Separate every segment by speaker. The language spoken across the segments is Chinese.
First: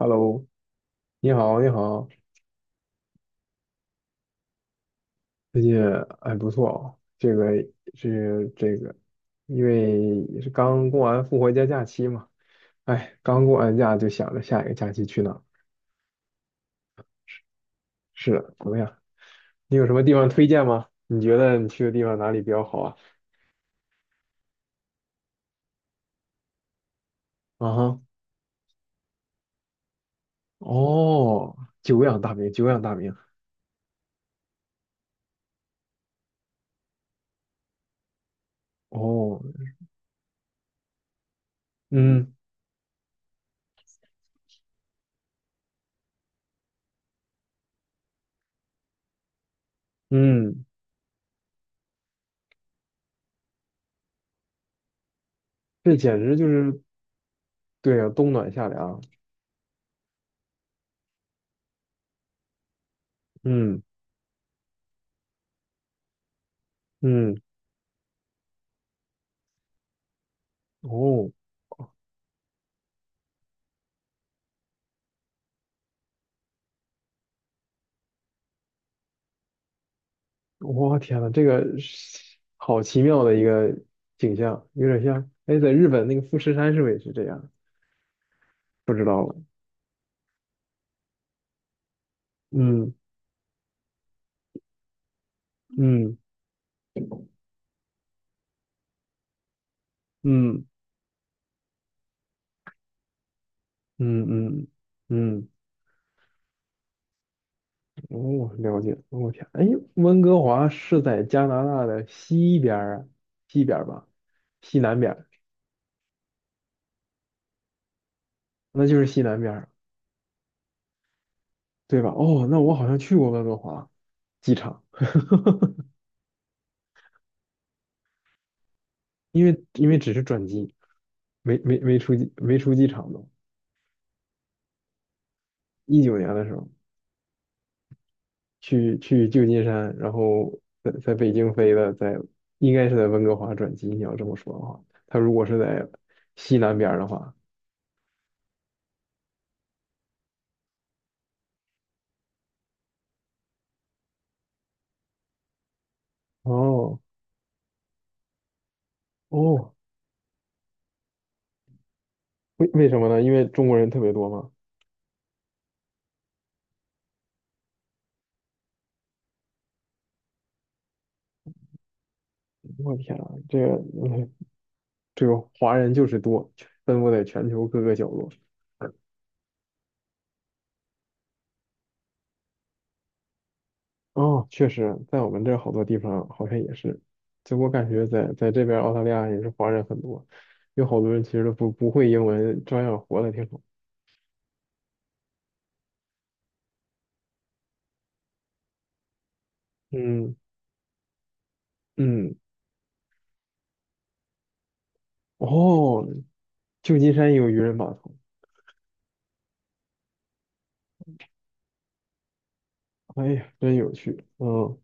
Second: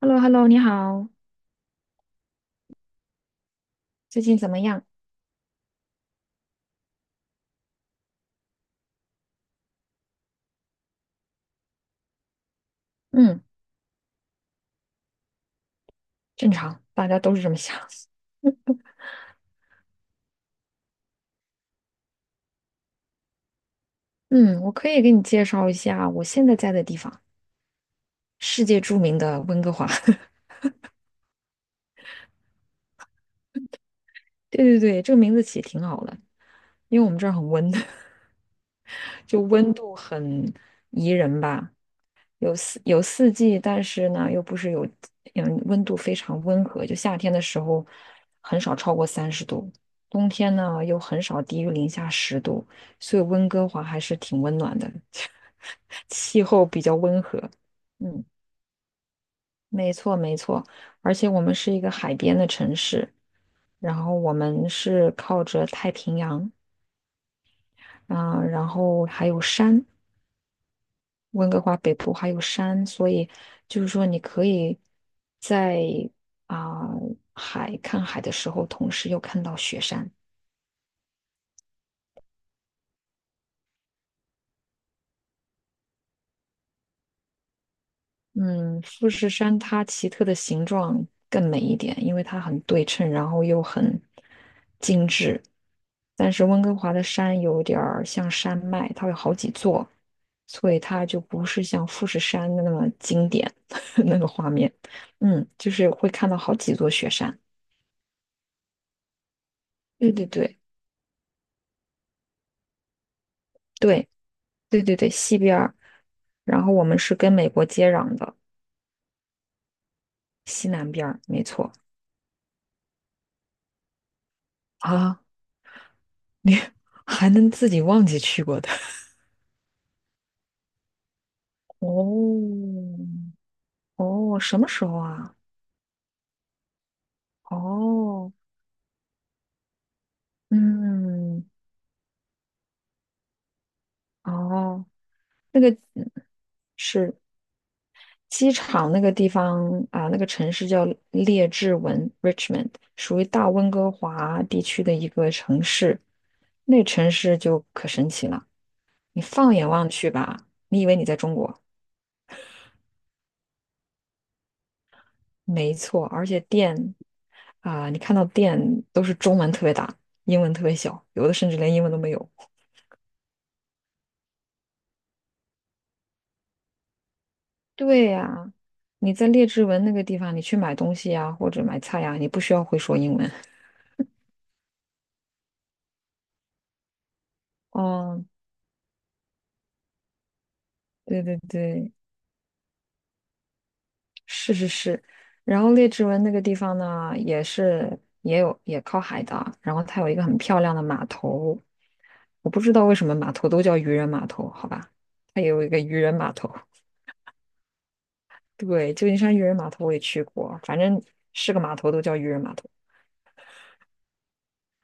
Speaker 1: h e l l o h e l l o 你好，
Speaker 2: 你好，你好，
Speaker 1: 最近怎么样？
Speaker 2: 最近还不错哦。这个是这个，因为也是刚过完复活节假期嘛，哎，
Speaker 1: 嗯，
Speaker 2: 刚过完假就想着下一个假期去哪儿。
Speaker 1: 正常，大家都是这么想。
Speaker 2: 是的，怎么样？你有什么地方推荐吗？你觉得你去的地方哪里比较好啊？
Speaker 1: 嗯，我可以给你介绍一下我现在在的地方，
Speaker 2: 啊哈，
Speaker 1: 世界著名的温哥华。
Speaker 2: 哦，久仰大名，久仰大名。
Speaker 1: 对对对，这个名字起挺好的，因为我们这儿很温。
Speaker 2: 哦，
Speaker 1: 就温度很宜人吧。
Speaker 2: 嗯
Speaker 1: 有四季，但是呢，又不是有，温度非常温和。就夏天的时候，很少超过30度，冬天
Speaker 2: 嗯，
Speaker 1: 呢又很少低于零下10度，所以温哥华还是挺温暖的，
Speaker 2: 这 简直
Speaker 1: 气
Speaker 2: 就
Speaker 1: 候
Speaker 2: 是。
Speaker 1: 比较温和。
Speaker 2: 对啊，
Speaker 1: 嗯，
Speaker 2: 冬暖夏凉。
Speaker 1: 没错没错，而且我们是一个海边的城市，
Speaker 2: 嗯
Speaker 1: 然后我们是靠着太平洋，
Speaker 2: 嗯，
Speaker 1: 然后还有山，
Speaker 2: 哦。
Speaker 1: 温哥华北部还有山，所以就是说你可以在啊、看海的时候，同时又看到雪山。
Speaker 2: 我天呐，这个是好奇妙的一个景象，有点像，哎，在日本那个富士山是不是也是这样？
Speaker 1: 嗯，
Speaker 2: 不知
Speaker 1: 富
Speaker 2: 道
Speaker 1: 士
Speaker 2: 了。
Speaker 1: 山它奇特的形状更美一点，因为它很对
Speaker 2: 嗯
Speaker 1: 称，然后又很精致。
Speaker 2: 嗯
Speaker 1: 但是温哥华的山有点儿像山脉，它有好几座，
Speaker 2: 嗯
Speaker 1: 所以它就不是像富士山的那么经典 那
Speaker 2: 嗯
Speaker 1: 个画
Speaker 2: 嗯
Speaker 1: 面。嗯，
Speaker 2: 嗯，
Speaker 1: 就是会看到好几座雪山。
Speaker 2: 哦，了解。我天，哎，
Speaker 1: 对
Speaker 2: 温
Speaker 1: 对
Speaker 2: 哥
Speaker 1: 对
Speaker 2: 华是在加拿大的西边儿啊，西边儿吧，
Speaker 1: 对。
Speaker 2: 西
Speaker 1: 对对
Speaker 2: 南
Speaker 1: 对，
Speaker 2: 边儿，
Speaker 1: 西边儿，然后我们是跟美国接壤的
Speaker 2: 那就是西南边儿，
Speaker 1: 西南边儿，没错
Speaker 2: 对吧？哦，那我好像去过温哥华机场，
Speaker 1: 啊，你 还能自己忘记去过的？
Speaker 2: 因为只是转机，没没 没出机没出机
Speaker 1: 哦
Speaker 2: 场都，
Speaker 1: 哦，什么时候啊？
Speaker 2: 19年的时候。
Speaker 1: 哦，
Speaker 2: 去旧金山，然后在北
Speaker 1: 嗯，
Speaker 2: 京飞的，应该是在温哥华转机。你要这么说的话，
Speaker 1: 哦，
Speaker 2: 他如果是
Speaker 1: 那个
Speaker 2: 在
Speaker 1: 嗯
Speaker 2: 西南边儿的
Speaker 1: 是
Speaker 2: 话，
Speaker 1: 机场那个地方那个城市叫列治文 （Richmond），属于大温哥华地区的一个城市。那
Speaker 2: 哦
Speaker 1: 城市就可神奇了，你放眼
Speaker 2: 哦，
Speaker 1: 望去吧，你以为你在中国。
Speaker 2: 为什么呢？因为中国人特别多嘛。
Speaker 1: 没错，而且店你看到店都是中文特别大，英文特别小，有的甚至连英文都没有。
Speaker 2: 我天啊，嗯这个华人就是多，分布在全球各个
Speaker 1: 对
Speaker 2: 角落。
Speaker 1: 呀、你在列治文那个地方，你去买东西呀、或者买菜呀、你不需要会说英文。
Speaker 2: 哦，确实，在我们这儿好多地方好像也是，就我感觉
Speaker 1: 哦，
Speaker 2: 在这边澳大利亚也是华人很多，有好多人
Speaker 1: 对
Speaker 2: 其
Speaker 1: 对
Speaker 2: 实都不
Speaker 1: 对，
Speaker 2: 会英文，照样活得挺好。
Speaker 1: 是是是。然后列治文那个地方呢，也是也有也靠海的，然后它有一个
Speaker 2: 嗯
Speaker 1: 很漂亮的码头，
Speaker 2: 嗯，
Speaker 1: 我不知道为什么码头都叫渔人码头，好吧？它也有一个渔
Speaker 2: 哦，
Speaker 1: 人码头。
Speaker 2: 旧金山有渔人码头，
Speaker 1: 对，旧金山渔人码头我也去过，反正是个码头都叫渔人码头。
Speaker 2: 哎呀，真有趣。嗯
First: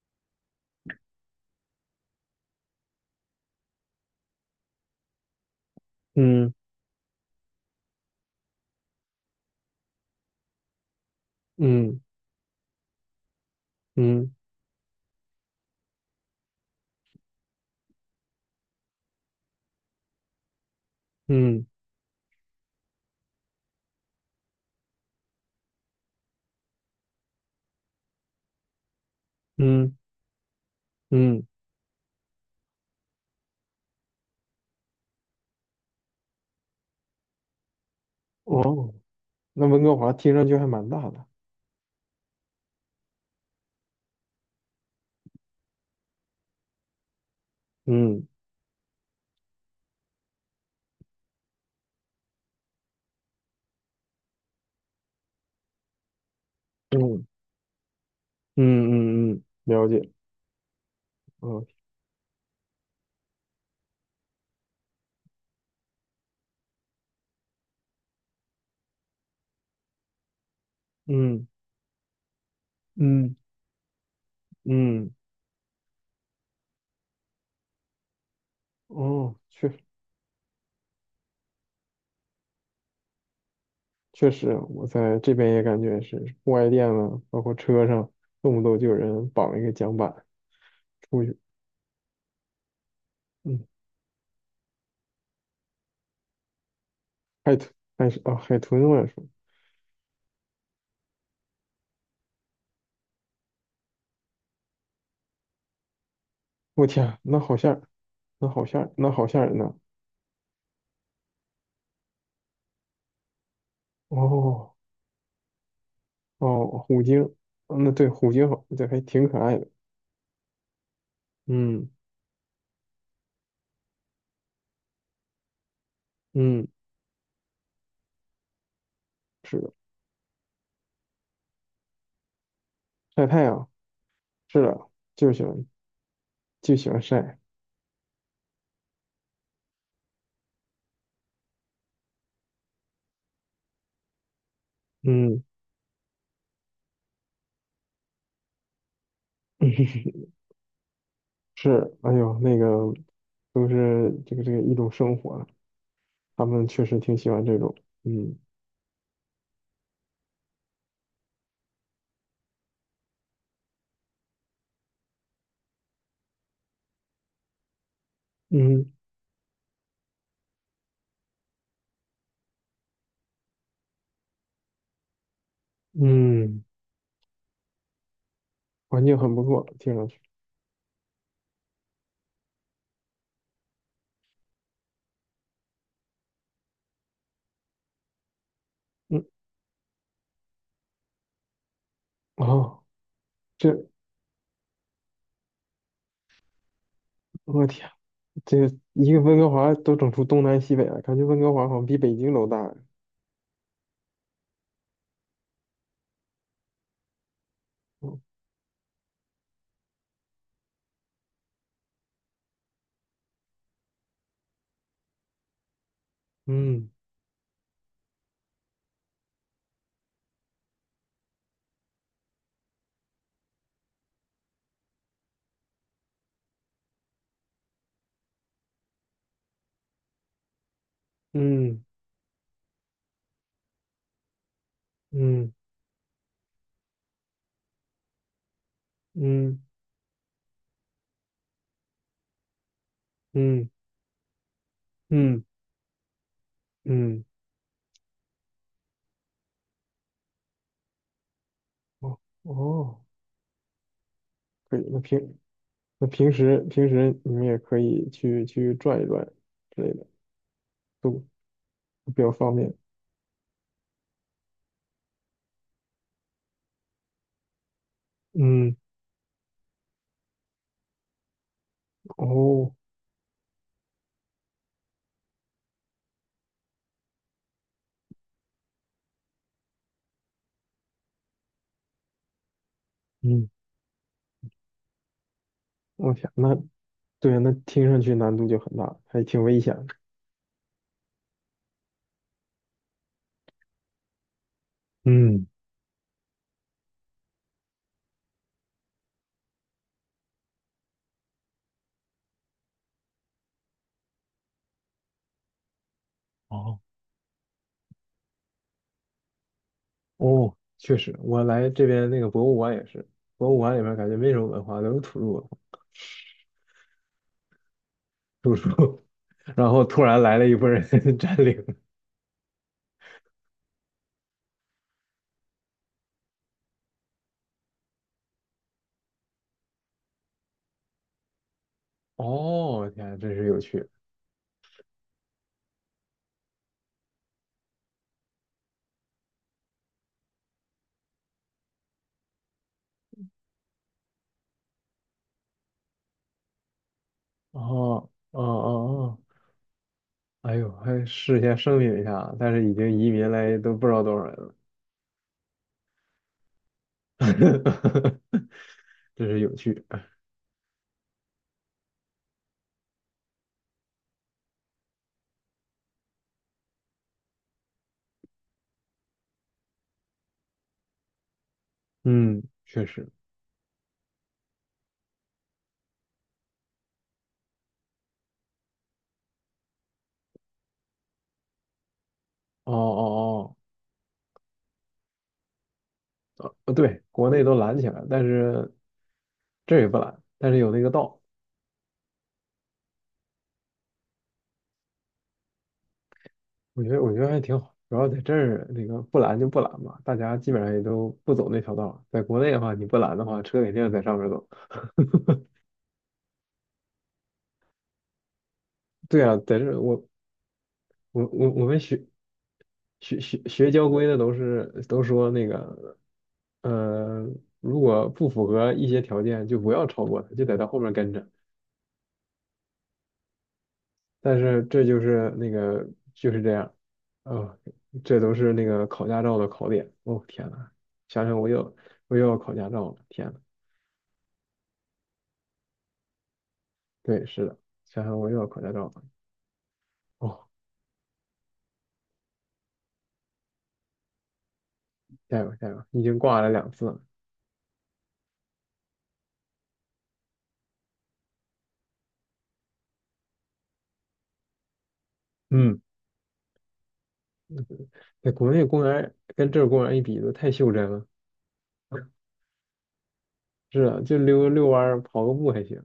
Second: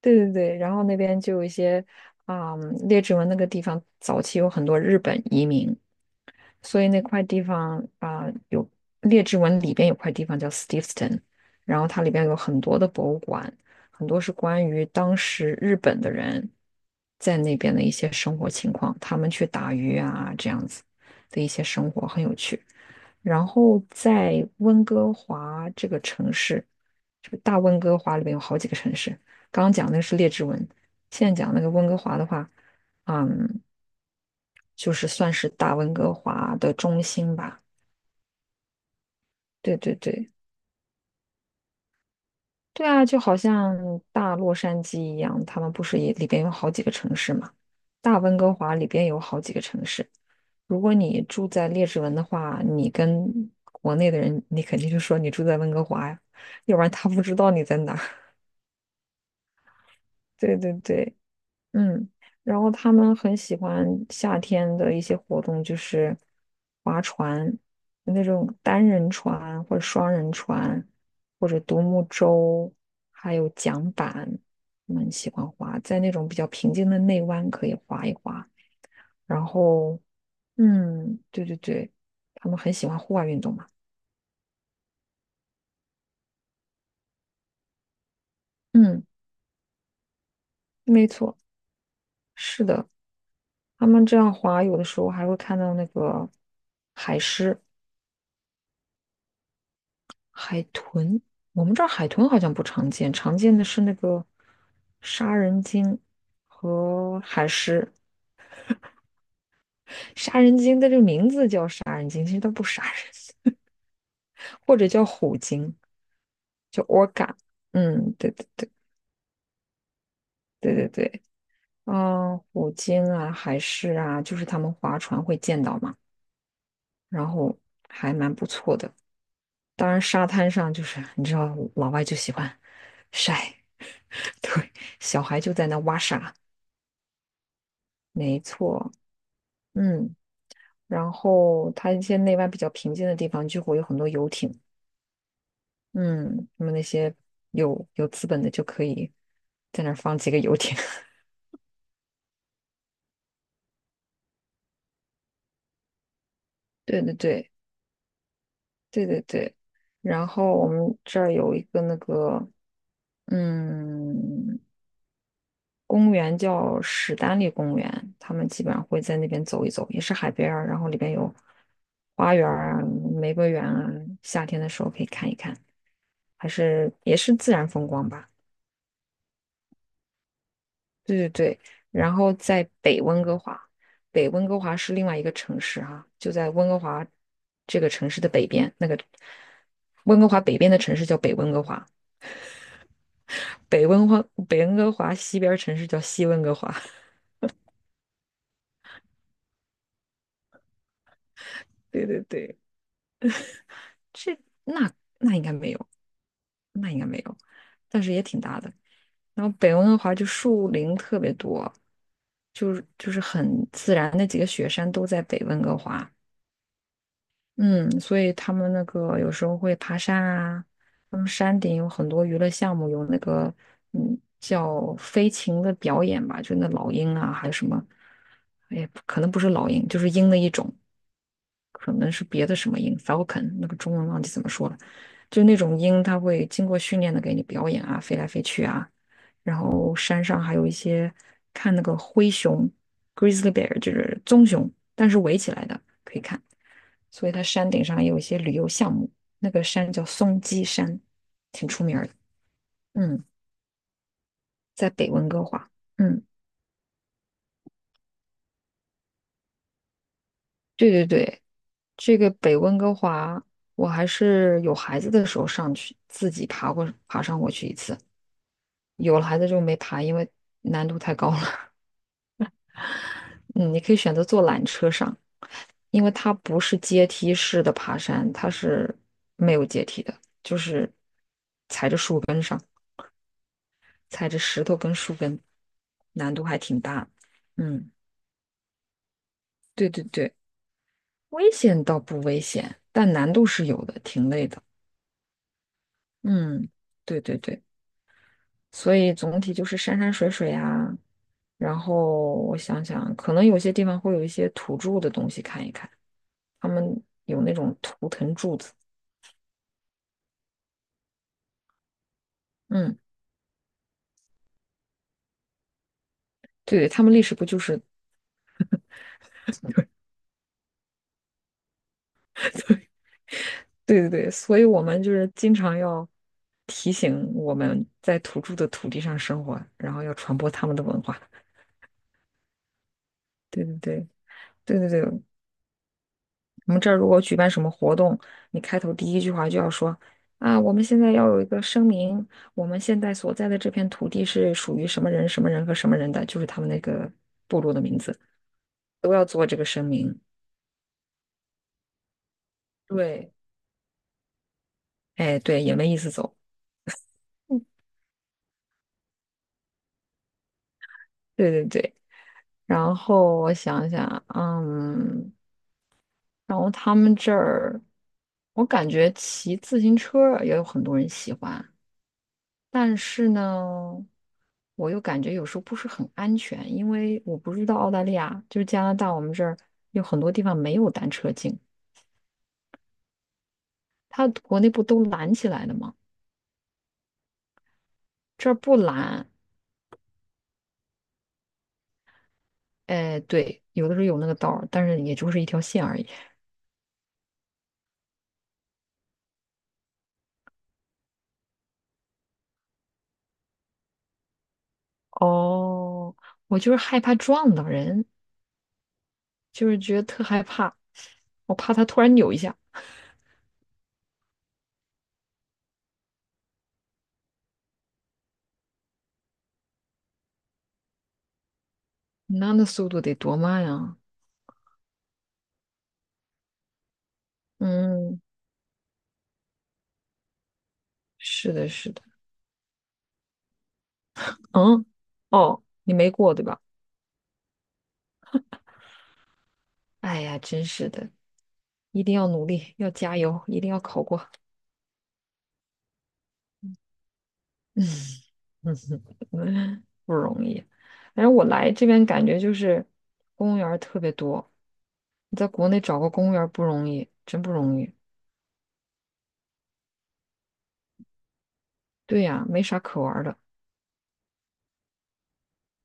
Speaker 1: 对对对，然后那边就有一些列治文那个地方早期有很多日本移民，
Speaker 2: 嗯
Speaker 1: 所以那块地方有列治文里边有块地方叫 Steveston，然后
Speaker 2: 嗯
Speaker 1: 它里边有很多的博物馆，很多
Speaker 2: 嗯
Speaker 1: 是关于当时日本的人在那边的一些生活情况，他们去打鱼啊这样子的一些
Speaker 2: 嗯
Speaker 1: 生活很有趣。然后在温哥华这个城市，这个大温哥华里边有好几个城市，刚刚讲
Speaker 2: 嗯
Speaker 1: 那个是列治文，现在
Speaker 2: 嗯，
Speaker 1: 讲那个温哥华的话，嗯。就是算是大温哥华的中心吧。
Speaker 2: 哦，那
Speaker 1: 对
Speaker 2: 温
Speaker 1: 对
Speaker 2: 哥华
Speaker 1: 对，
Speaker 2: 听上去还蛮大的。
Speaker 1: 对啊，就好像大洛杉矶一样，他们不是也里边有好几个城市嘛？大
Speaker 2: 嗯
Speaker 1: 温哥华里边有好几个城市。如果你住在列治文的话，你跟国内的人，你肯定就说你住在温哥华呀，要不然他不
Speaker 2: 嗯
Speaker 1: 知道你在哪儿
Speaker 2: 嗯嗯嗯，了解。
Speaker 1: 对对对，
Speaker 2: 嗯
Speaker 1: 嗯，然后他们很喜欢夏天的一些活动，就是划船，那种单人船或者双人船，
Speaker 2: 嗯
Speaker 1: 或者独木舟，还
Speaker 2: 嗯
Speaker 1: 有桨板，他们
Speaker 2: 嗯，
Speaker 1: 喜欢划，在那种比较平静的内湾可以划一划。
Speaker 2: 哦，
Speaker 1: 然
Speaker 2: 确
Speaker 1: 后，嗯，对对对，他们很喜欢户外运动嘛。
Speaker 2: 确实，我在这边也感觉是户外店了，包括车上，动不动就有
Speaker 1: 嗯，
Speaker 2: 人绑一个桨板
Speaker 1: 没
Speaker 2: 出去。
Speaker 1: 错，是的，
Speaker 2: 嗯，
Speaker 1: 他们这样划，有的时候还会看到那个海
Speaker 2: 海
Speaker 1: 狮。
Speaker 2: 豚，还是啊，海豚我也说。
Speaker 1: 海豚，我们这儿海豚好像不常见，常见的是那个杀人鲸
Speaker 2: 我天，
Speaker 1: 和
Speaker 2: 那
Speaker 1: 海
Speaker 2: 好吓人，
Speaker 1: 狮。
Speaker 2: 那好吓人，那好吓人呐！
Speaker 1: 杀人鲸的这个名字叫杀人鲸，其实它不杀人，
Speaker 2: 哦
Speaker 1: 或者叫虎鲸，
Speaker 2: 哦，
Speaker 1: 叫
Speaker 2: 虎鲸，
Speaker 1: orca。
Speaker 2: 那对
Speaker 1: 嗯，对
Speaker 2: 虎
Speaker 1: 对
Speaker 2: 鲸好，
Speaker 1: 对
Speaker 2: 对，还挺可爱的。
Speaker 1: 对对对，
Speaker 2: 嗯
Speaker 1: 嗯，虎鲸啊，海狮啊，就是他们划船会见到嘛，
Speaker 2: 嗯，
Speaker 1: 然后还蛮不错的。
Speaker 2: 是的，
Speaker 1: 当然，沙滩上就是你知道，老外就喜欢
Speaker 2: 晒太
Speaker 1: 晒，
Speaker 2: 阳，是
Speaker 1: 对，
Speaker 2: 的，
Speaker 1: 小
Speaker 2: 就
Speaker 1: 孩
Speaker 2: 喜
Speaker 1: 就
Speaker 2: 欢
Speaker 1: 在那挖沙，
Speaker 2: 就喜欢晒。
Speaker 1: 没错。嗯，然后它一些内外比较平静的地方，就会有很多游艇，
Speaker 2: 嗯，
Speaker 1: 嗯，那么那些有资本的就可以在那儿 放几个游艇，
Speaker 2: 是，哎呦，那个都是这个一种生活了。他们 确实
Speaker 1: 对对
Speaker 2: 挺喜欢
Speaker 1: 对
Speaker 2: 这种。嗯
Speaker 1: 对对对。然后我们这儿有一个那个嗯公园叫史丹利公园，他们基本上
Speaker 2: 嗯
Speaker 1: 会在那边走一走，也是海边儿，然后里边有花园儿啊、玫瑰园啊，夏天的时候可以看一看，还
Speaker 2: 嗯，
Speaker 1: 是也是自然风光吧。
Speaker 2: 环境很不错，听上去。
Speaker 1: 对对对，然后在北温哥华，北温哥华是另外一个城市哈、就在温哥华这个城市的北边，那个
Speaker 2: 嗯
Speaker 1: 温哥华北边的城市叫北温哥华，
Speaker 2: 哦，
Speaker 1: 北
Speaker 2: 这
Speaker 1: 温华北温哥华西边儿城市叫西温哥华。
Speaker 2: 我天，这个一个温哥华都整出东南西北了，感觉温哥华好像 比
Speaker 1: 对
Speaker 2: 北
Speaker 1: 对
Speaker 2: 京都
Speaker 1: 对，
Speaker 2: 大呀。
Speaker 1: 这那那应该没有，那应该没有，但是也挺大的。然后北温哥华就树林特别多，就是很自然，那几个雪山都在北温哥华。
Speaker 2: 嗯
Speaker 1: 嗯，所以他们那个有时候会爬山啊，他们山顶有很多娱乐项目，有那个叫飞禽的表演吧，就那老鹰啊，还有什么，哎，可能不是老鹰，就是鹰的一种，
Speaker 2: 嗯
Speaker 1: 可能是别的什么鹰，falcon，那个中文忘记怎么说了，就
Speaker 2: 嗯
Speaker 1: 那种鹰，它会经过训练的给你表演啊，飞来飞去啊，然
Speaker 2: 嗯
Speaker 1: 后山上还有一些看那个灰熊，grizzly
Speaker 2: 嗯
Speaker 1: bear 就是棕熊，但是围
Speaker 2: 嗯
Speaker 1: 起来的可以看。
Speaker 2: 嗯，
Speaker 1: 所以它山顶上也有一些旅游项目。那个山叫松鸡山，挺出名儿的。
Speaker 2: 哦哦，
Speaker 1: 嗯，
Speaker 2: 可以。
Speaker 1: 在
Speaker 2: 那
Speaker 1: 北温
Speaker 2: 平
Speaker 1: 哥华。
Speaker 2: 那
Speaker 1: 嗯，
Speaker 2: 平时平时你们也可以去转一转之类的，
Speaker 1: 对对
Speaker 2: 都
Speaker 1: 对，
Speaker 2: 都
Speaker 1: 这
Speaker 2: 比
Speaker 1: 个
Speaker 2: 较方
Speaker 1: 北
Speaker 2: 便。
Speaker 1: 温哥华，我还是有孩子的时候上去，自己爬上过去一次。
Speaker 2: 嗯
Speaker 1: 有了孩子就没爬，因为难度太高了。
Speaker 2: 哦
Speaker 1: 嗯，你可以选择坐缆车上，因为它不是阶梯式的爬山，它是没有阶梯的，就是踩着上。
Speaker 2: 嗯，
Speaker 1: 踩着石头跟树根，
Speaker 2: 我天，
Speaker 1: 难度
Speaker 2: 那
Speaker 1: 还挺大。
Speaker 2: 对啊，那听
Speaker 1: 嗯，
Speaker 2: 上去难度就很大，还挺危险
Speaker 1: 对
Speaker 2: 的。
Speaker 1: 对对，危险倒不危险，但难度是有的，挺累的。
Speaker 2: 嗯。
Speaker 1: 嗯，对对对，所以总体就是山山水水啊，然后我想想，可能有些地方会有一些土著的东西看一看，他
Speaker 2: 哦
Speaker 1: 们有那种图腾柱子。
Speaker 2: 哦，确实，我来这边那个博物馆也
Speaker 1: 嗯，
Speaker 2: 是，博物馆里面感觉没什么文化，都是土著文化
Speaker 1: 对对，他们历史不就是，
Speaker 2: 土著，然后突然来了一波人 占领。
Speaker 1: 对对对，所以我们就是经常要提醒我们在土著的土地上生活，然后要传播他们的文化。
Speaker 2: 哦，天，真是有
Speaker 1: 对对
Speaker 2: 趣。
Speaker 1: 对对对对，我们这儿如果举办什么活动，你开头第一句话就要说啊，我们现在要有一个声明，我们现在所在的这片土地是属于什么人、什么人和什么人的，就是他们那个部
Speaker 2: 哦，
Speaker 1: 落的名字，
Speaker 2: 哦哦
Speaker 1: 都
Speaker 2: 哦，
Speaker 1: 要做这个声明。
Speaker 2: 哎呦，还事先声明一下啊，但是已经移民
Speaker 1: 对，
Speaker 2: 来都不知道多少人了，
Speaker 1: 哎，对，也没意思走。嗯，
Speaker 2: 真是有趣。
Speaker 1: 对对对。然后我想想，嗯，然后他们这儿，我感觉骑自行车也有很多人喜欢。
Speaker 2: 嗯，确
Speaker 1: 但
Speaker 2: 实。
Speaker 1: 是呢，我又感觉有时候不是很安全，因为我不知道澳大利亚，就是加拿大，我们这儿有很多地方没有单车径，
Speaker 2: 哦哦
Speaker 1: 它国内不都拦起来了吗？
Speaker 2: 哦，哦对，国内都拦起来了，但
Speaker 1: 这儿
Speaker 2: 是
Speaker 1: 不拦，
Speaker 2: 这也不拦，但是有那个道。
Speaker 1: 哎，对，有的时候有那个道儿，但是也就是一条线而已。
Speaker 2: 我觉得还挺好，主要在这儿那个不拦就不拦吧，大家基本上也都不走那条道儿。在国内的话，你不拦的话，车肯定在上面走。
Speaker 1: 哦，我就是害怕撞到人，
Speaker 2: 对啊，在这
Speaker 1: 就是
Speaker 2: 儿
Speaker 1: 觉得
Speaker 2: 我
Speaker 1: 特害怕，
Speaker 2: 我我
Speaker 1: 我
Speaker 2: 我
Speaker 1: 怕
Speaker 2: 们
Speaker 1: 他突
Speaker 2: 学
Speaker 1: 然扭一下，
Speaker 2: 学学学交规的都说那个，呃，如果不符合一些条件，就不要超过他，就在到后面跟着。
Speaker 1: 那速度得多慢啊！
Speaker 2: 但是这就是那个就是这样，啊、这
Speaker 1: 嗯，
Speaker 2: 都是那个考驾照的考点。哦，天呐，想想我
Speaker 1: 是的，
Speaker 2: 又
Speaker 1: 是的，
Speaker 2: 我又要考驾照了，天呐。
Speaker 1: 嗯，哦，你没过对吧？
Speaker 2: 对，是的，想想我又要考驾照了。
Speaker 1: 哎呀，
Speaker 2: 哦，
Speaker 1: 真是的，一定要努力，要加油，一定要考过。
Speaker 2: 加油加油！已经挂了2次了。
Speaker 1: 嗯哼，不容易。反正我来这边感觉就是公务员儿特别多，你在国内
Speaker 2: 嗯，
Speaker 1: 找个公务员儿不容易，真不容易。
Speaker 2: 在国内公园儿跟这儿公园儿一比，都太袖珍了。
Speaker 1: 对呀，没啥可玩儿的。
Speaker 2: 是啊就溜溜弯儿、跑个步还行，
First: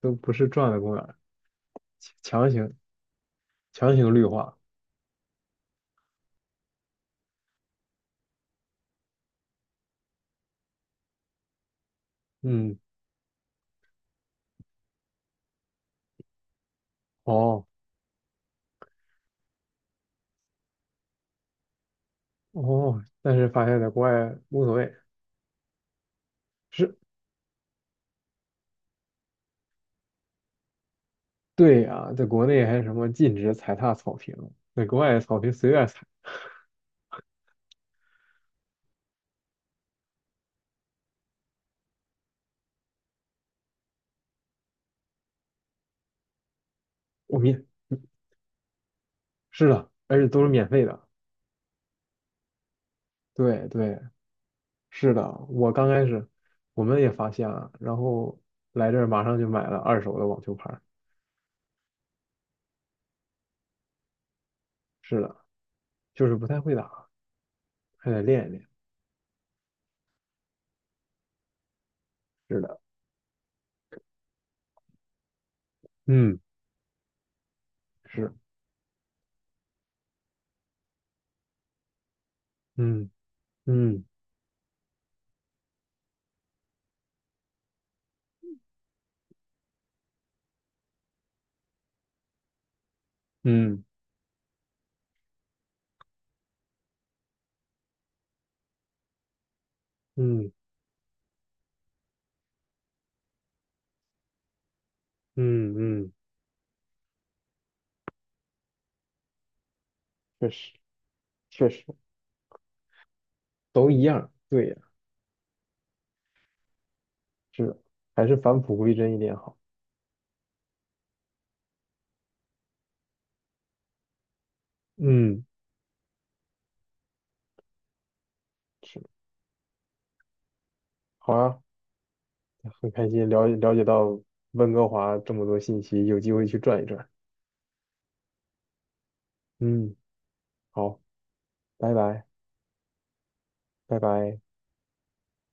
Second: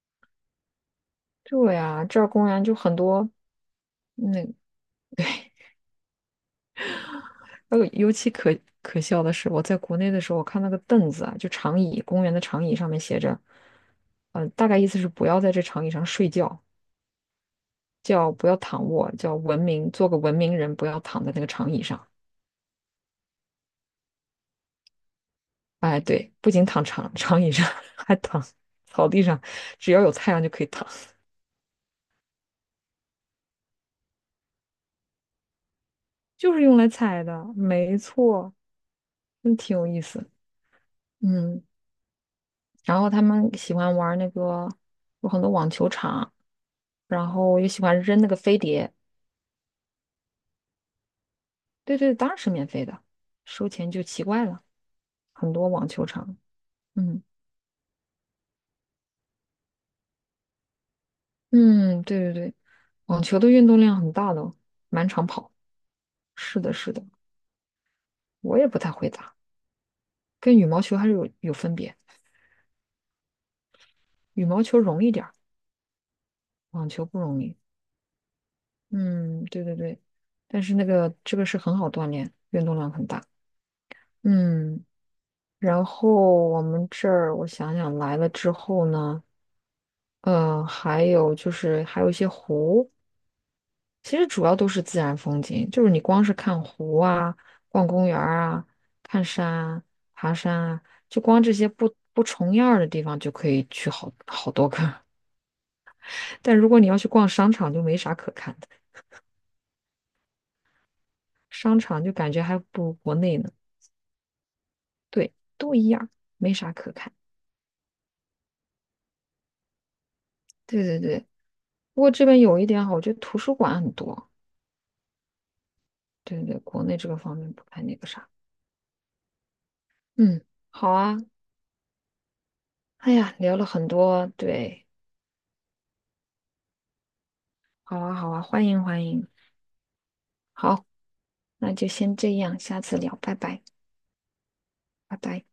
Speaker 2: 都不是转的公园儿。
Speaker 1: 对呀，这儿公务
Speaker 2: 强
Speaker 1: 员
Speaker 2: 行
Speaker 1: 就很多。
Speaker 2: 强行绿
Speaker 1: 那
Speaker 2: 化。
Speaker 1: 对，呃，尤其可笑的是，我在国内的时候，我看那个凳子啊，就长椅，公园的长椅
Speaker 2: 嗯，
Speaker 1: 上面写着，呃，大概意思是不要在这长椅上睡觉，
Speaker 2: 哦
Speaker 1: 叫不要躺卧，叫文明，做个文明人，不要躺在那个长椅上。
Speaker 2: 哦，但是发现在国外无所谓。
Speaker 1: 哎，对，不仅躺
Speaker 2: 是，
Speaker 1: 长椅上，还躺草地上，只要有太阳就可以躺，
Speaker 2: 对呀、在国内还什么禁止踩踏草坪，在国外草坪随便踩，
Speaker 1: 就是用来踩的，没错，真挺有意思。嗯，然后他们喜欢玩那个，有很多网球场，然
Speaker 2: 我
Speaker 1: 后
Speaker 2: 们
Speaker 1: 也喜欢扔那个飞碟。
Speaker 2: 是的，而且都是免费的。
Speaker 1: 对对，当然是免费的，
Speaker 2: 对
Speaker 1: 收钱
Speaker 2: 对，
Speaker 1: 就奇怪了。
Speaker 2: 是的，
Speaker 1: 很多
Speaker 2: 我刚
Speaker 1: 网
Speaker 2: 开
Speaker 1: 球
Speaker 2: 始
Speaker 1: 场，
Speaker 2: 我们也
Speaker 1: 嗯
Speaker 2: 发现了，然后来这儿马上就买了二手的网球拍儿。
Speaker 1: 嗯，对对对，网球的运动量很大的哦满
Speaker 2: 是
Speaker 1: 场
Speaker 2: 的，
Speaker 1: 跑。
Speaker 2: 就是不
Speaker 1: 是
Speaker 2: 太
Speaker 1: 的，
Speaker 2: 会
Speaker 1: 是的，
Speaker 2: 打，还得练一
Speaker 1: 我
Speaker 2: 练。
Speaker 1: 也不太会打，跟羽毛球还是有分别，
Speaker 2: 是的，
Speaker 1: 羽毛球容易点儿。
Speaker 2: 嗯，
Speaker 1: 网球不容易，
Speaker 2: 是，
Speaker 1: 嗯，对对对，但是那个这个是很好锻炼，运动量很
Speaker 2: 嗯
Speaker 1: 大，
Speaker 2: 嗯
Speaker 1: 嗯，然后我们这儿我想想来了之后呢，呃，还有就是还有一些湖，
Speaker 2: 嗯
Speaker 1: 其实主要都是自然风景，就是你光是看湖啊、逛公园儿啊、看山啊、爬
Speaker 2: 嗯
Speaker 1: 山啊，就光这些不重样儿的地方就可以去好多个
Speaker 2: 嗯嗯，
Speaker 1: 但如果你要去逛商场，就没啥可看的，
Speaker 2: 确实确
Speaker 1: 商
Speaker 2: 实
Speaker 1: 场就感觉还不如国内呢。
Speaker 2: 都一样。对呀，
Speaker 1: 对，都一样，没啥可看。
Speaker 2: 是的。还是返璞归真一点好。
Speaker 1: 对对对，不过这边有一点好，我觉得图书馆很多。
Speaker 2: 嗯，
Speaker 1: 对对对，国内这个方面不太那个啥。
Speaker 2: 是，
Speaker 1: 嗯，好啊。
Speaker 2: 好啊，很开
Speaker 1: 哎
Speaker 2: 心
Speaker 1: 呀，
Speaker 2: 了解
Speaker 1: 聊了
Speaker 2: 了解
Speaker 1: 很
Speaker 2: 到
Speaker 1: 多，
Speaker 2: 温哥
Speaker 1: 对，
Speaker 2: 华这么多信息，有机会去转一转。
Speaker 1: 好啊好啊，欢迎欢迎。
Speaker 2: 嗯，
Speaker 1: 好，
Speaker 2: 好，
Speaker 1: 那就
Speaker 2: 拜
Speaker 1: 先
Speaker 2: 拜，
Speaker 1: 这样，下次聊，拜拜，
Speaker 2: 拜拜。
Speaker 1: 拜拜。